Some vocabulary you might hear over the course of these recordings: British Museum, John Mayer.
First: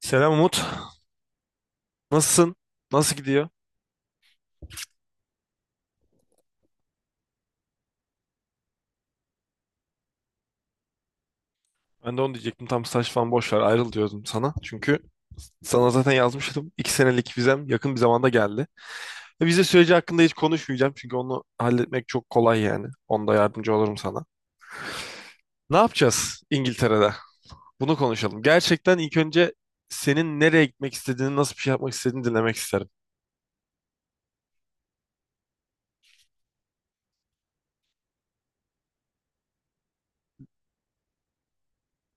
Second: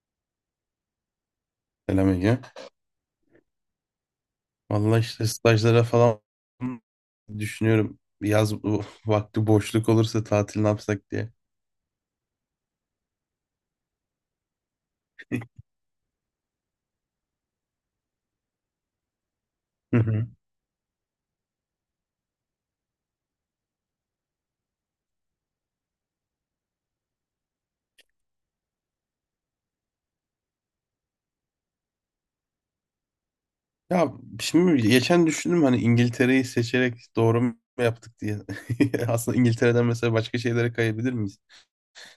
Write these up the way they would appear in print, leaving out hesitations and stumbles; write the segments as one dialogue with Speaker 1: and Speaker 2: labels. Speaker 1: Selam Umut.
Speaker 2: Selam Ege.
Speaker 1: Nasılsın? Nasıl gidiyor?
Speaker 2: Valla işte stajlara falan düşünüyorum. Yaz bu vakti boşluk olursa tatil ne yapsak diye.
Speaker 1: Ben de onu diyecektim. Tam staj falan boş ver ayrıl diyordum sana. Çünkü sana zaten yazmıştım. İki senelik vizem yakın bir zamanda geldi. Ve vize süreci
Speaker 2: Hı
Speaker 1: hakkında
Speaker 2: hı.
Speaker 1: hiç konuşmayacağım. Çünkü onu halletmek çok kolay yani. Onda yardımcı olurum sana. Ne yapacağız İngiltere'de? Bunu konuşalım. Gerçekten ilk önce senin nereye gitmek istediğini, nasıl bir şey yapmak istediğini dinlemek isterim.
Speaker 2: Ya şimdi geçen düşündüm hani İngiltere'yi seçerek doğru mu yaptık diye. Aslında İngiltere'den mesela başka şeylere kayabilir miyiz?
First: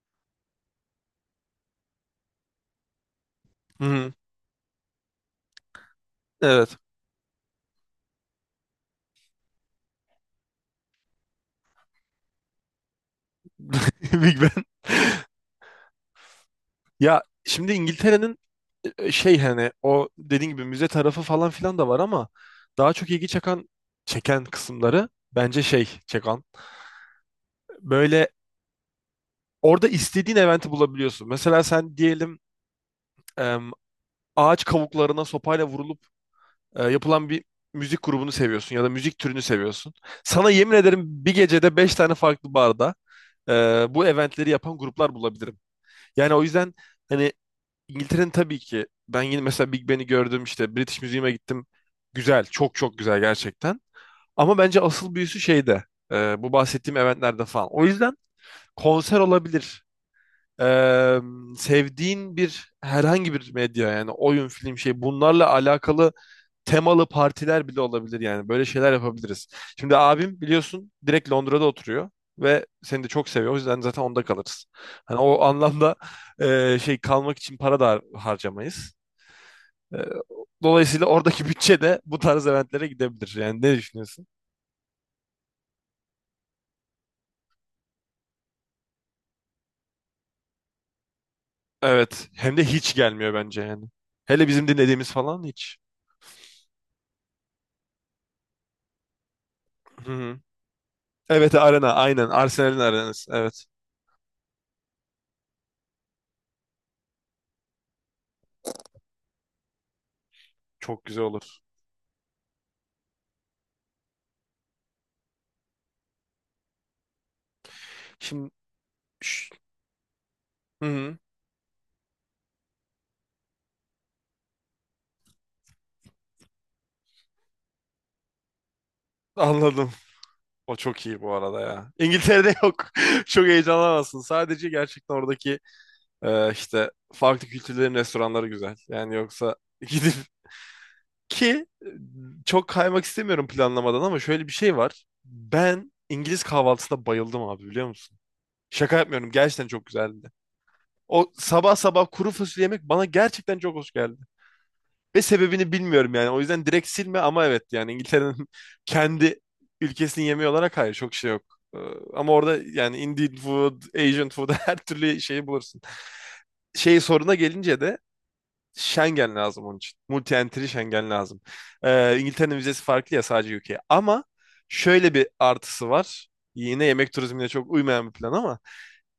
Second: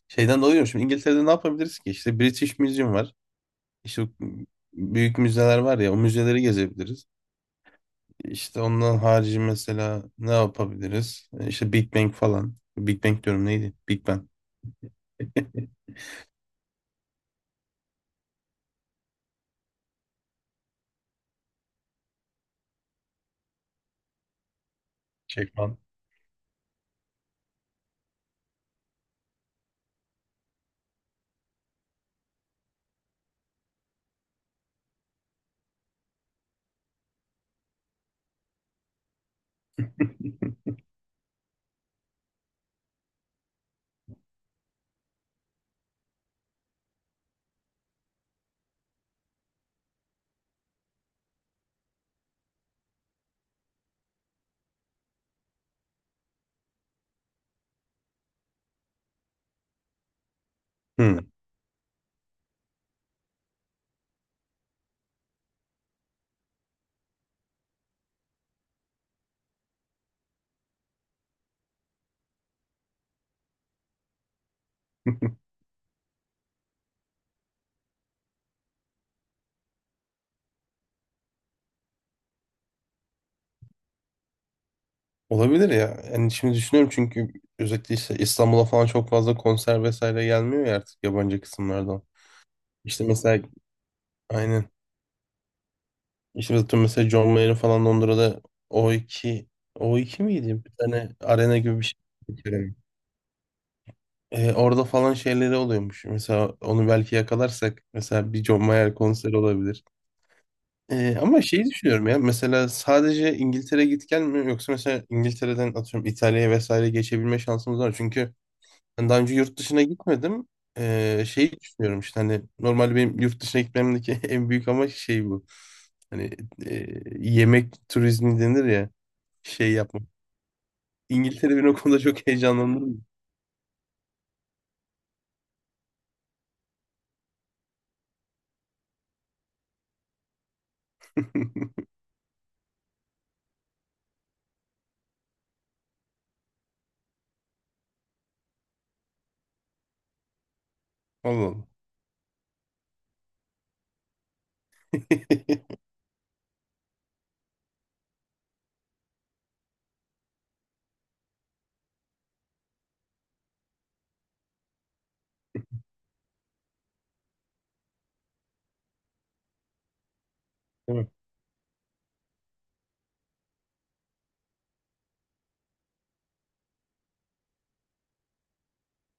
Speaker 2: Şeyden dolayı diyorum, şimdi İngiltere'de ne yapabiliriz ki? İşte British Museum var.
Speaker 1: Hı
Speaker 2: İşte o
Speaker 1: hı.
Speaker 2: büyük müzeler var ya, o müzeleri
Speaker 1: Evet.
Speaker 2: gezebiliriz. İşte ondan harici mesela ne yapabiliriz? İşte Big Bang falan. Big Bang diyorum, neydi? Big Bang.
Speaker 1: Big. Ya şimdi İngiltere'nin şey, hani o dediğin gibi müze tarafı falan filan da var ama daha çok ilgi çeken kısımları,
Speaker 2: Şey.
Speaker 1: bence şey çeken, böyle, orada istediğin eventi bulabiliyorsun. Mesela sen diyelim, em, ağaç kavuklarına sopayla vurulup yapılan bir müzik grubunu seviyorsun ya da müzik türünü seviyorsun. Sana yemin ederim bir gecede 5 tane farklı barda e, bu eventleri yapan gruplar bulabilirim. Yani o yüzden hani, İngiltere'nin tabii ki, ben yine mesela Big Ben'i gördüm, işte British Museum'a gittim. Güzel, çok çok güzel gerçekten. Ama bence asıl büyüsü şeyde. Bu bahsettiğim eventlerde falan. O yüzden konser olabilir. E,
Speaker 2: Hı.
Speaker 1: Sevdiğin bir, herhangi bir medya, yani oyun, film, şey, bunlarla alakalı temalı partiler bile olabilir yani. Böyle şeyler yapabiliriz. Şimdi abim biliyorsun direkt Londra'da oturuyor ve seni de çok seviyor. O yüzden zaten onda kalırız. Hani o anlamda şey, kalmak için para da harcamayız. Ee, Dolayısıyla oradaki bütçe de bu tarz eventlere gidebilir. Yani ne düşünüyorsun?
Speaker 2: Olabilir ya. Yani şimdi düşünüyorum çünkü özellikle işte İstanbul'a falan çok fazla konser vesaire gelmiyor ya artık yabancı kısımlardan.
Speaker 1: Evet. Hem de hiç
Speaker 2: İşte
Speaker 1: gelmiyor
Speaker 2: mesela
Speaker 1: bence yani. Hele
Speaker 2: aynen.
Speaker 1: bizim dinlediğimiz falan hiç.
Speaker 2: İşte mesela John Mayer'in falan Londra'da o iki o
Speaker 1: Hı
Speaker 2: iki
Speaker 1: hı.
Speaker 2: miydi? Bir tane
Speaker 1: Evet,
Speaker 2: arena gibi bir
Speaker 1: arena
Speaker 2: şey.
Speaker 1: aynen.
Speaker 2: Bir kere.
Speaker 1: Arsenal'in arenası. Evet.
Speaker 2: Orada falan şeyleri oluyormuş. Mesela onu belki yakalarsak mesela bir John Mayer konseri olabilir.
Speaker 1: Çok güzel
Speaker 2: Ama
Speaker 1: olur.
Speaker 2: şeyi düşünüyorum ya, mesela sadece İngiltere git gel mi, yoksa mesela İngiltere'den atıyorum İtalya'ya vesaire geçebilme şansımız var. Çünkü
Speaker 1: Şimdi.
Speaker 2: ben daha önce
Speaker 1: Şş,
Speaker 2: yurt dışına gitmedim.
Speaker 1: hı hı.
Speaker 2: Şeyi düşünüyorum işte hani normalde benim yurt dışına gitmemdeki en büyük amaç şey bu. Hani e, yemek turizmi denir ya, şey
Speaker 1: Anladım.
Speaker 2: yapmak.
Speaker 1: O çok iyi bu
Speaker 2: İngiltere
Speaker 1: arada
Speaker 2: beni o
Speaker 1: ya.
Speaker 2: konuda çok
Speaker 1: İngiltere'de yok.
Speaker 2: heyecanlandırıyor.
Speaker 1: Çok heyecanlanamazsın. Sadece gerçekten oradaki işte farklı kültürlerin restoranları güzel. Yani yoksa gidip, ki çok kaymak istemiyorum planlamadan, ama şöyle bir şey var. Ben İngiliz kahvaltısına bayıldım abi, biliyor musun? Şaka yapmıyorum, gerçekten çok güzeldi. O
Speaker 2: Allah Allah.
Speaker 1: sabah sabah kuru fasulye yemek bana gerçekten çok hoş geldi. Ve sebebini bilmiyorum yani. O yüzden direkt silme, ama evet, yani İngiltere'nin kendi ülkesinin yemeği olarak hayır, çok şey yok. Ee, Ama orada yani Indian food, Asian food, her türlü şeyi bulursun. Şey, soruna gelince de Schengen lazım onun için. Multi-entry
Speaker 2: Değil mi?
Speaker 1: Schengen lazım. İngiltere'nin vizesi farklı ya, sadece ülkeye. Ama şöyle bir artısı var. Yine yemek turizmine çok uymayan bir plan ama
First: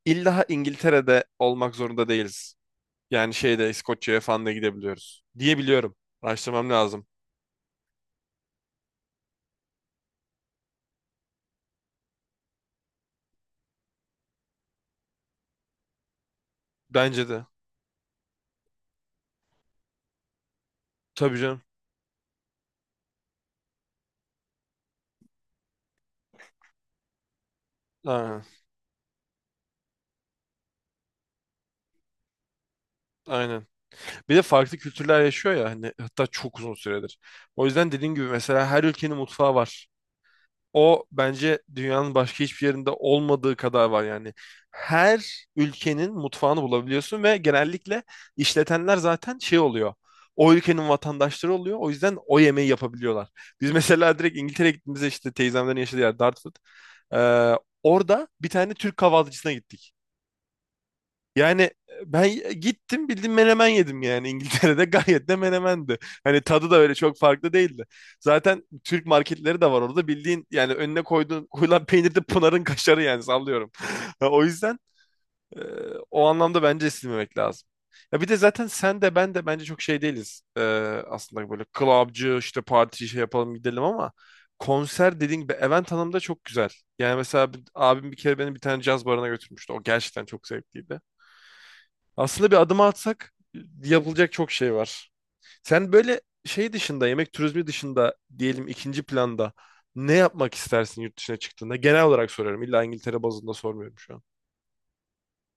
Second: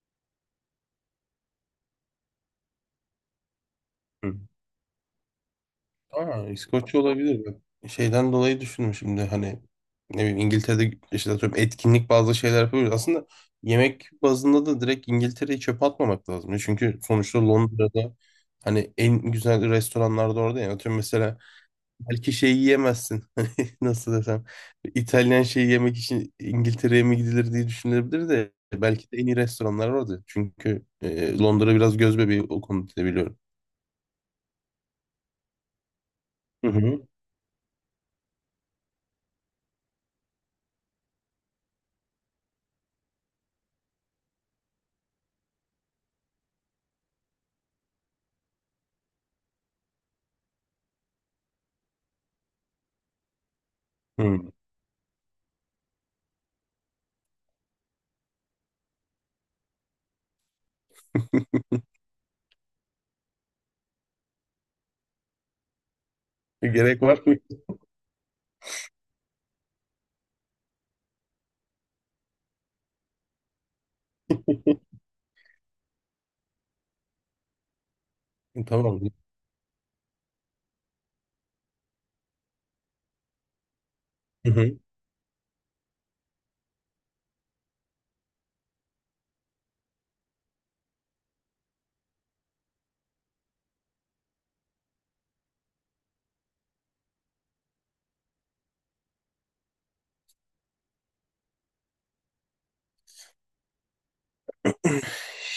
Speaker 1: illa İngiltere'de olmak zorunda değiliz. Yani şeyde, İskoçya'ya
Speaker 2: Hı.
Speaker 1: falan da gidebiliyoruz diye biliyorum.
Speaker 2: Aa,
Speaker 1: Araştırmam
Speaker 2: İskoçya
Speaker 1: lazım.
Speaker 2: olabilir. Bak, şeyden dolayı düşündüm şimdi hani ne bileyim İngiltere'de işte atıyorum etkinlik bazı şeyler yapıyoruz. Aslında yemek bazında da direkt İngiltere'yi çöpe atmamak lazım. Çünkü
Speaker 1: Bence
Speaker 2: sonuçta
Speaker 1: de.
Speaker 2: Londra'da hani en güzel restoranlarda orada, yani atıyorum
Speaker 1: Tabii
Speaker 2: mesela
Speaker 1: canım.
Speaker 2: belki şey yiyemezsin. Hani, nasıl desem, İtalyan şeyi yemek için İngiltere'ye mi gidilir diye düşünülebilir
Speaker 1: Aynen.
Speaker 2: de belki de en iyi restoranlar orada. Çünkü Londra biraz göz bebeği o konuda biliyorum.
Speaker 1: Aynen. Bir de farklı kültürler yaşıyor ya hani, hatta çok
Speaker 2: Hı
Speaker 1: uzun
Speaker 2: hı.
Speaker 1: süredir. O yüzden dediğin gibi mesela her ülkenin mutfağı var. O bence dünyanın başka hiçbir yerinde olmadığı kadar var yani. Her ülkenin mutfağını bulabiliyorsun ve genellikle işletenler zaten şey oluyor. O ülkenin vatandaşları oluyor. O yüzden o yemeği yapabiliyorlar. Biz mesela direkt
Speaker 2: Hı.
Speaker 1: İngiltere'ye gittiğimizde, işte teyzemlerin yaşadığı yer Dartford. Ee, orada bir tane Türk kahvaltıcısına gittik. Yani ben gittim, bildiğin menemen yedim, yani İngiltere'de gayet de menemendi. Hani tadı da öyle
Speaker 2: Gerek
Speaker 1: çok
Speaker 2: var mı?
Speaker 1: farklı değildi. Zaten Türk marketleri de var orada, bildiğin, yani önüne koyduğun koyulan peynir de Pınar'ın kaşarı yani, sallıyorum. O yüzden e, o anlamda bence silmemek lazım. Ya bir de zaten
Speaker 2: Tamam.
Speaker 1: sen de, ben de bence çok şey değiliz. Aslında böyle clubcı, işte parti şey yapalım gidelim, ama
Speaker 2: Hı hı.
Speaker 1: konser dediğin gibi, event hanım da çok güzel. Yani mesela abim bir kere beni bir tane caz barına götürmüştü. O gerçekten çok zevkliydi. Aslında bir adım atsak yapılacak çok şey var. Sen böyle şey dışında, yemek turizmi dışında diyelim, ikinci planda ne yapmak istersin yurt dışına çıktığında? Genel olarak soruyorum. İlla İngiltere bazında sormuyorum şu an.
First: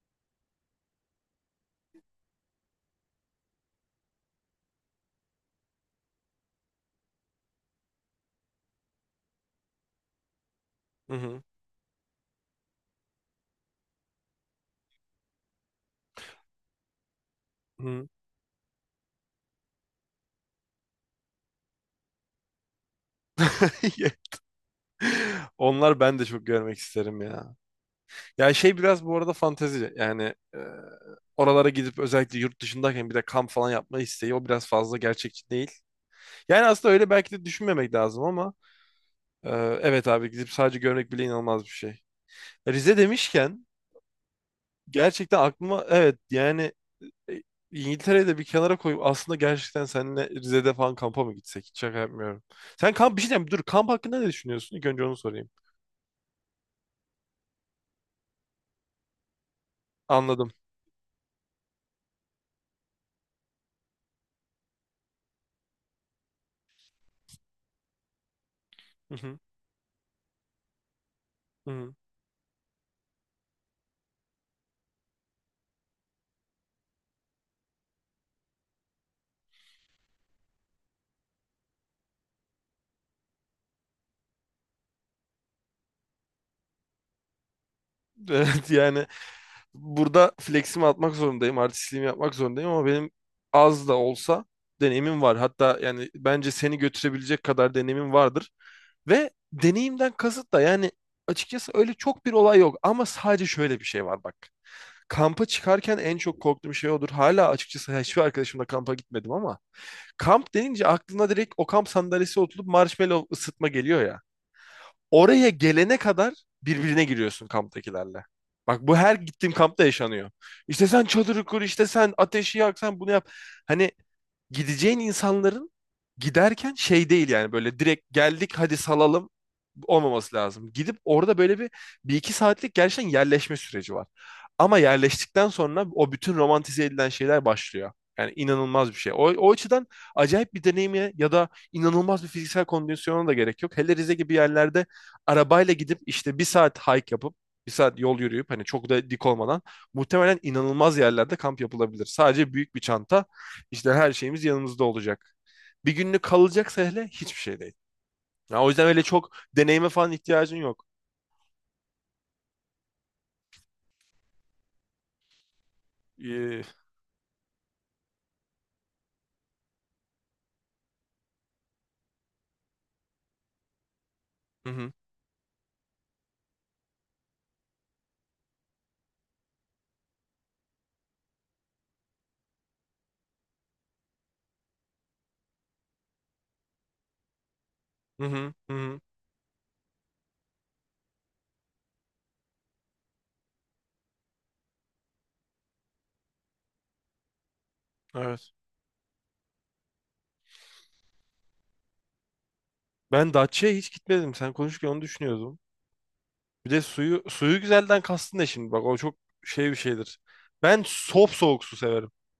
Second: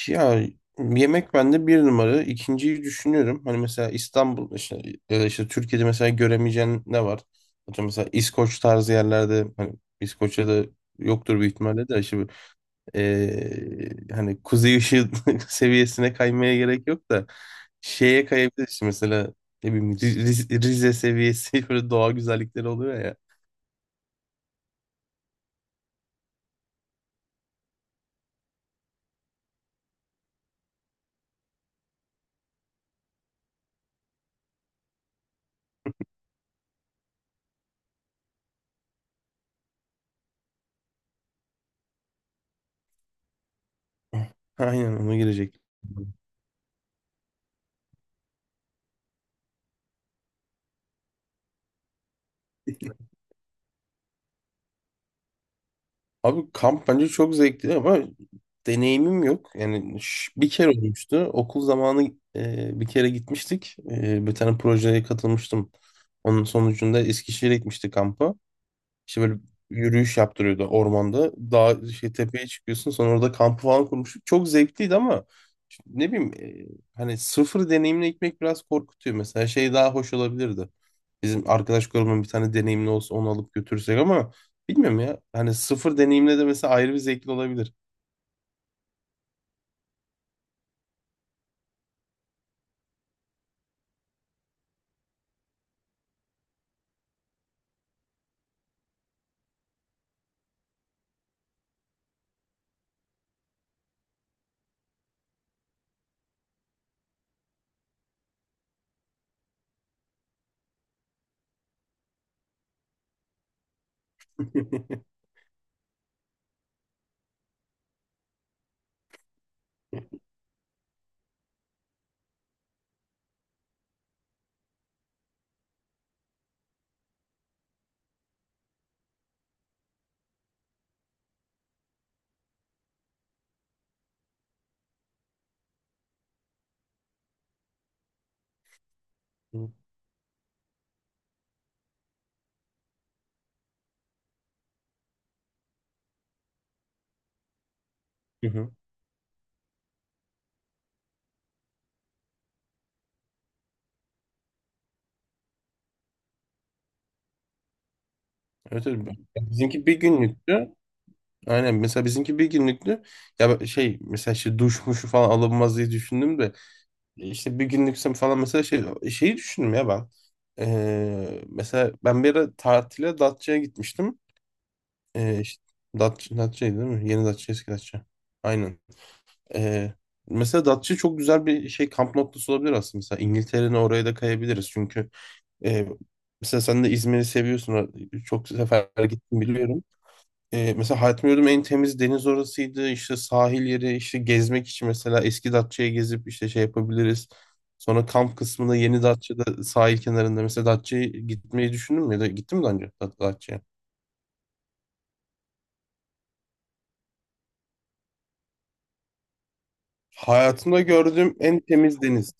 Speaker 2: Ya, yemek bende bir numara. İkinciyi düşünüyorum. Hani mesela İstanbul işte, ya da işte Türkiye'de mesela göremeyeceğin ne var? Atıyorum mesela İskoç tarzı yerlerde hani İskoçya'da
Speaker 1: Hı
Speaker 2: yoktur
Speaker 1: hı.
Speaker 2: büyük ihtimalle de işte bu, hani kuzey ışığı seviyesine kaymaya gerek yok da
Speaker 1: Hı.
Speaker 2: şeye kayabiliriz mesela, ne bileyim, Rize seviyesi böyle doğa güzellikleri oluyor ya.
Speaker 1: Onlar ben de çok görmek isterim ya. Ya şey, biraz bu arada fantezi. Yani e, oralara gidip, özellikle yurt dışındayken bir de kamp falan yapma isteği, o biraz fazla gerçekçi değil. Yani aslında öyle belki de düşünmemek lazım, ama e, evet abi, gidip sadece görmek bile inanılmaz bir şey. Rize demişken
Speaker 2: Aynen ona
Speaker 1: gerçekten
Speaker 2: girecek.
Speaker 1: aklıma evet yani e, İngiltere'yi de bir kenara koyup aslında gerçekten seninle Rize'de falan kampa mı gitsek? Hiç şaka yapmıyorum. Sen kamp, bir şey diyeyim, dur, kamp hakkında ne düşünüyorsun? İlk önce onu sorayım.
Speaker 2: Abi kamp bence çok zevkli ama deneyimim yok. Yani
Speaker 1: Anladım.
Speaker 2: bir kere olmuştu. Okul zamanı bir kere gitmiştik. E, bir tane projeye katılmıştım. Onun sonucunda Eskişehir'e gitmiştik kampa.
Speaker 1: Hı
Speaker 2: İşte
Speaker 1: hı,
Speaker 2: böyle yürüyüş yaptırıyordu ormanda.
Speaker 1: hı
Speaker 2: Dağ,
Speaker 1: hı.
Speaker 2: şey, tepeye çıkıyorsun sonra orada kampı falan kurmuştuk. Çok zevkliydi ama işte ne bileyim, hani sıfır deneyimle gitmek biraz korkutuyor. Mesela şey daha hoş olabilirdi. Bizim arkadaş grubunun bir tane deneyimli olsa onu alıp götürsek ama bilmiyorum ya. Hani sıfır deneyimle de mesela ayrı bir zevkli olabilir.
Speaker 1: Evet yani, burada fleximi atmak zorundayım, artistliğimi yapmak zorundayım ama benim az da olsa deneyimim var. Hatta yani bence seni götürebilecek kadar deneyimim vardır. Ve deneyimden kasıt da yani, açıkçası öyle çok bir olay yok ama sadece şöyle bir şey var bak. Kampa çıkarken en çok korktuğum şey odur. Hala açıkçası hiçbir arkadaşımla kampa gitmedim ama kamp denince aklına direkt o kamp sandalyesi oturup marshmallow ısıtma geliyor ya. Oraya gelene kadar birbirine giriyorsun kamptakilerle. Bak bu her gittiğim kampta yaşanıyor. İşte sen çadırı kur, işte sen ateşi yak, sen bunu yap. Hani gideceğin insanların giderken şey değil, yani böyle direkt geldik hadi salalım olmaması lazım. Gidip orada böyle bir, bir iki saatlik gerçekten yerleşme süreci var. Ama yerleştikten sonra o bütün romantize edilen şeyler başlıyor. Yani inanılmaz bir şey. O, o
Speaker 2: Hı
Speaker 1: açıdan acayip bir deneyime ya da inanılmaz bir fiziksel kondisyona da gerek yok. Hele Rize gibi yerlerde arabayla gidip işte bir saat hike yapıp bir saat yol yürüyüp, hani
Speaker 2: hı.
Speaker 1: çok da dik olmadan muhtemelen inanılmaz yerlerde kamp yapılabilir. Sadece büyük bir çanta, işte her şeyimiz yanımızda olacak. Bir günlük kalacaksa hele hiçbir şey değil. Ya o yüzden
Speaker 2: Evet,
Speaker 1: öyle
Speaker 2: evet.
Speaker 1: çok
Speaker 2: Bizimki
Speaker 1: deneyime
Speaker 2: bir
Speaker 1: falan ihtiyacın
Speaker 2: günlüktü.
Speaker 1: yok.
Speaker 2: Aynen, mesela bizimki bir günlüktü. Şey, mesela işte duş muşu falan alınmaz diye düşündüm de
Speaker 1: Ee,
Speaker 2: İşte bir günlüksem falan mesela şey, şeyi düşündüm ya ben. Mesela ben bir ara tatile Datça'ya gitmiştim.
Speaker 1: hı hı,
Speaker 2: İşte Datça, Datça'ydı değil mi? Yeni Datça, eski Datça. Aynen. Ee, Mesela Datça çok güzel bir şey, kamp noktası olabilir aslında. Mesela İngiltere'nin oraya da kayabiliriz. Çünkü e, mesela sen de İzmir'i seviyorsun.
Speaker 1: hı
Speaker 2: Çok
Speaker 1: hı, hı
Speaker 2: sefer
Speaker 1: hı.
Speaker 2: gittim biliyorum. E, mesela hayatımda gördüğüm en temiz deniz orasıydı. İşte sahil yeri, işte gezmek için mesela eski Datça'ya gezip işte şey yapabiliriz. Sonra kamp
Speaker 1: Evet.
Speaker 2: kısmında yeni Datça'da sahil kenarında, mesela Datça'ya gitmeyi düşündün mü ya da gittim mi daha önce
Speaker 1: Ben
Speaker 2: Datça'ya?
Speaker 1: Datça'ya hiç gitmedim. Sen konuşurken onu düşünüyordum. Bir de suyu, suyu güzelden kastın ne şimdi? Bak o çok şey bir şeydir.
Speaker 2: Hayatımda
Speaker 1: Ben sop
Speaker 2: gördüğüm en
Speaker 1: soğuk su
Speaker 2: temiz
Speaker 1: severim.
Speaker 2: deniz.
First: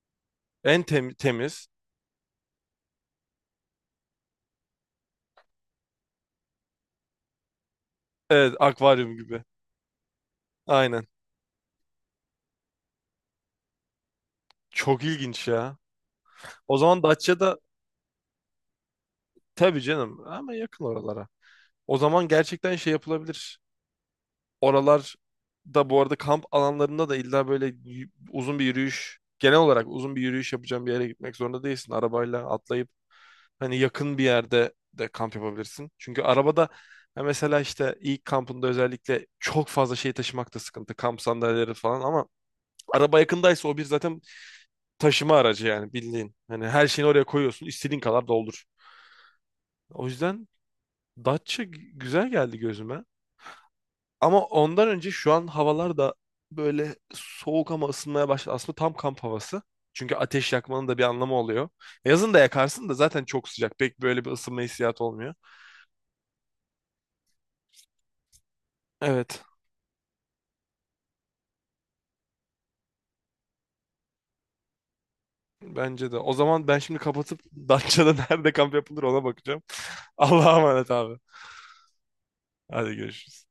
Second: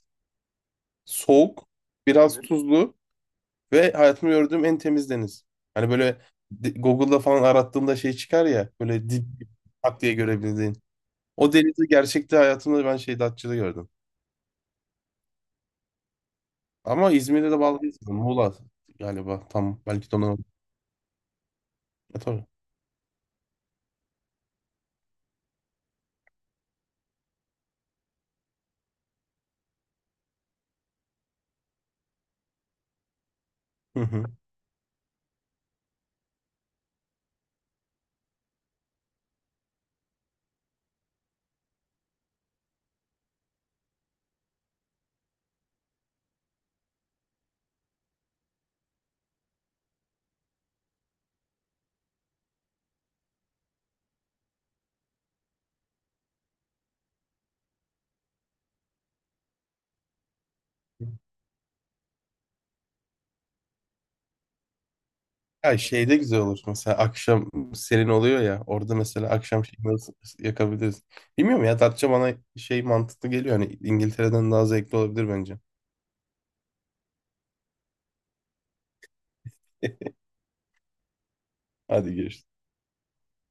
Speaker 1: En temiz.
Speaker 2: Soğuk, biraz, evet, tuzlu ve hayatımda gördüğüm en temiz deniz. Hani böyle Google'da falan arattığımda şey çıkar
Speaker 1: Evet,
Speaker 2: ya böyle
Speaker 1: akvaryum
Speaker 2: dip,
Speaker 1: gibi.
Speaker 2: tak diye görebildiğin.
Speaker 1: Aynen.
Speaker 2: O denizi gerçekte hayatımda ben şey Datça'da gördüm.
Speaker 1: Çok ilginç ya. O zaman
Speaker 2: Ama İzmir'de
Speaker 1: Datça'da,
Speaker 2: de bağlı değil sanırım. Muğla galiba
Speaker 1: tabii
Speaker 2: tam, belki de
Speaker 1: canım
Speaker 2: ondan olabilir.
Speaker 1: ama yakın oralara. O
Speaker 2: E,
Speaker 1: zaman
Speaker 2: tabii.
Speaker 1: gerçekten şey yapılabilir. Oralar da bu arada, kamp alanlarında da illa böyle uzun bir yürüyüş, genel olarak uzun bir yürüyüş yapacağım bir yere gitmek zorunda değilsin. Arabayla atlayıp hani
Speaker 2: Hı
Speaker 1: yakın bir
Speaker 2: hı.
Speaker 1: yerde de kamp yapabilirsin. Çünkü arabada ha, mesela işte ilk kampında özellikle çok fazla şey taşımak da sıkıntı. Kamp sandalyeleri falan, ama araba yakındaysa o bir zaten taşıma aracı yani, bildiğin. Hani her şeyini oraya koyuyorsun, istediğin kadar doldur. O yüzden Datça güzel geldi gözüme. Ama ondan önce şu an havalar da böyle soğuk ama ısınmaya başladı. Aslında tam kamp havası. Çünkü ateş yakmanın da bir anlamı oluyor. Yazın da yakarsın da zaten çok sıcak. Pek böyle bir ısınma hissiyatı olmuyor.
Speaker 2: Ya şeyde güzel olur mesela akşam serin oluyor ya orada, mesela
Speaker 1: Evet.
Speaker 2: akşam şeyini nasıl yakabiliriz. Bilmiyorum ya, Datça bana şey mantıklı geliyor, hani İngiltere'den daha zevkli olabilir bence.
Speaker 1: Bence de. O zaman ben şimdi kapatıp Datça'da nerede kamp yapılır ona bakacağım. Allah'a emanet abi.
Speaker 2: Hadi görüşürüz.
Speaker 1: Hadi görüşürüz.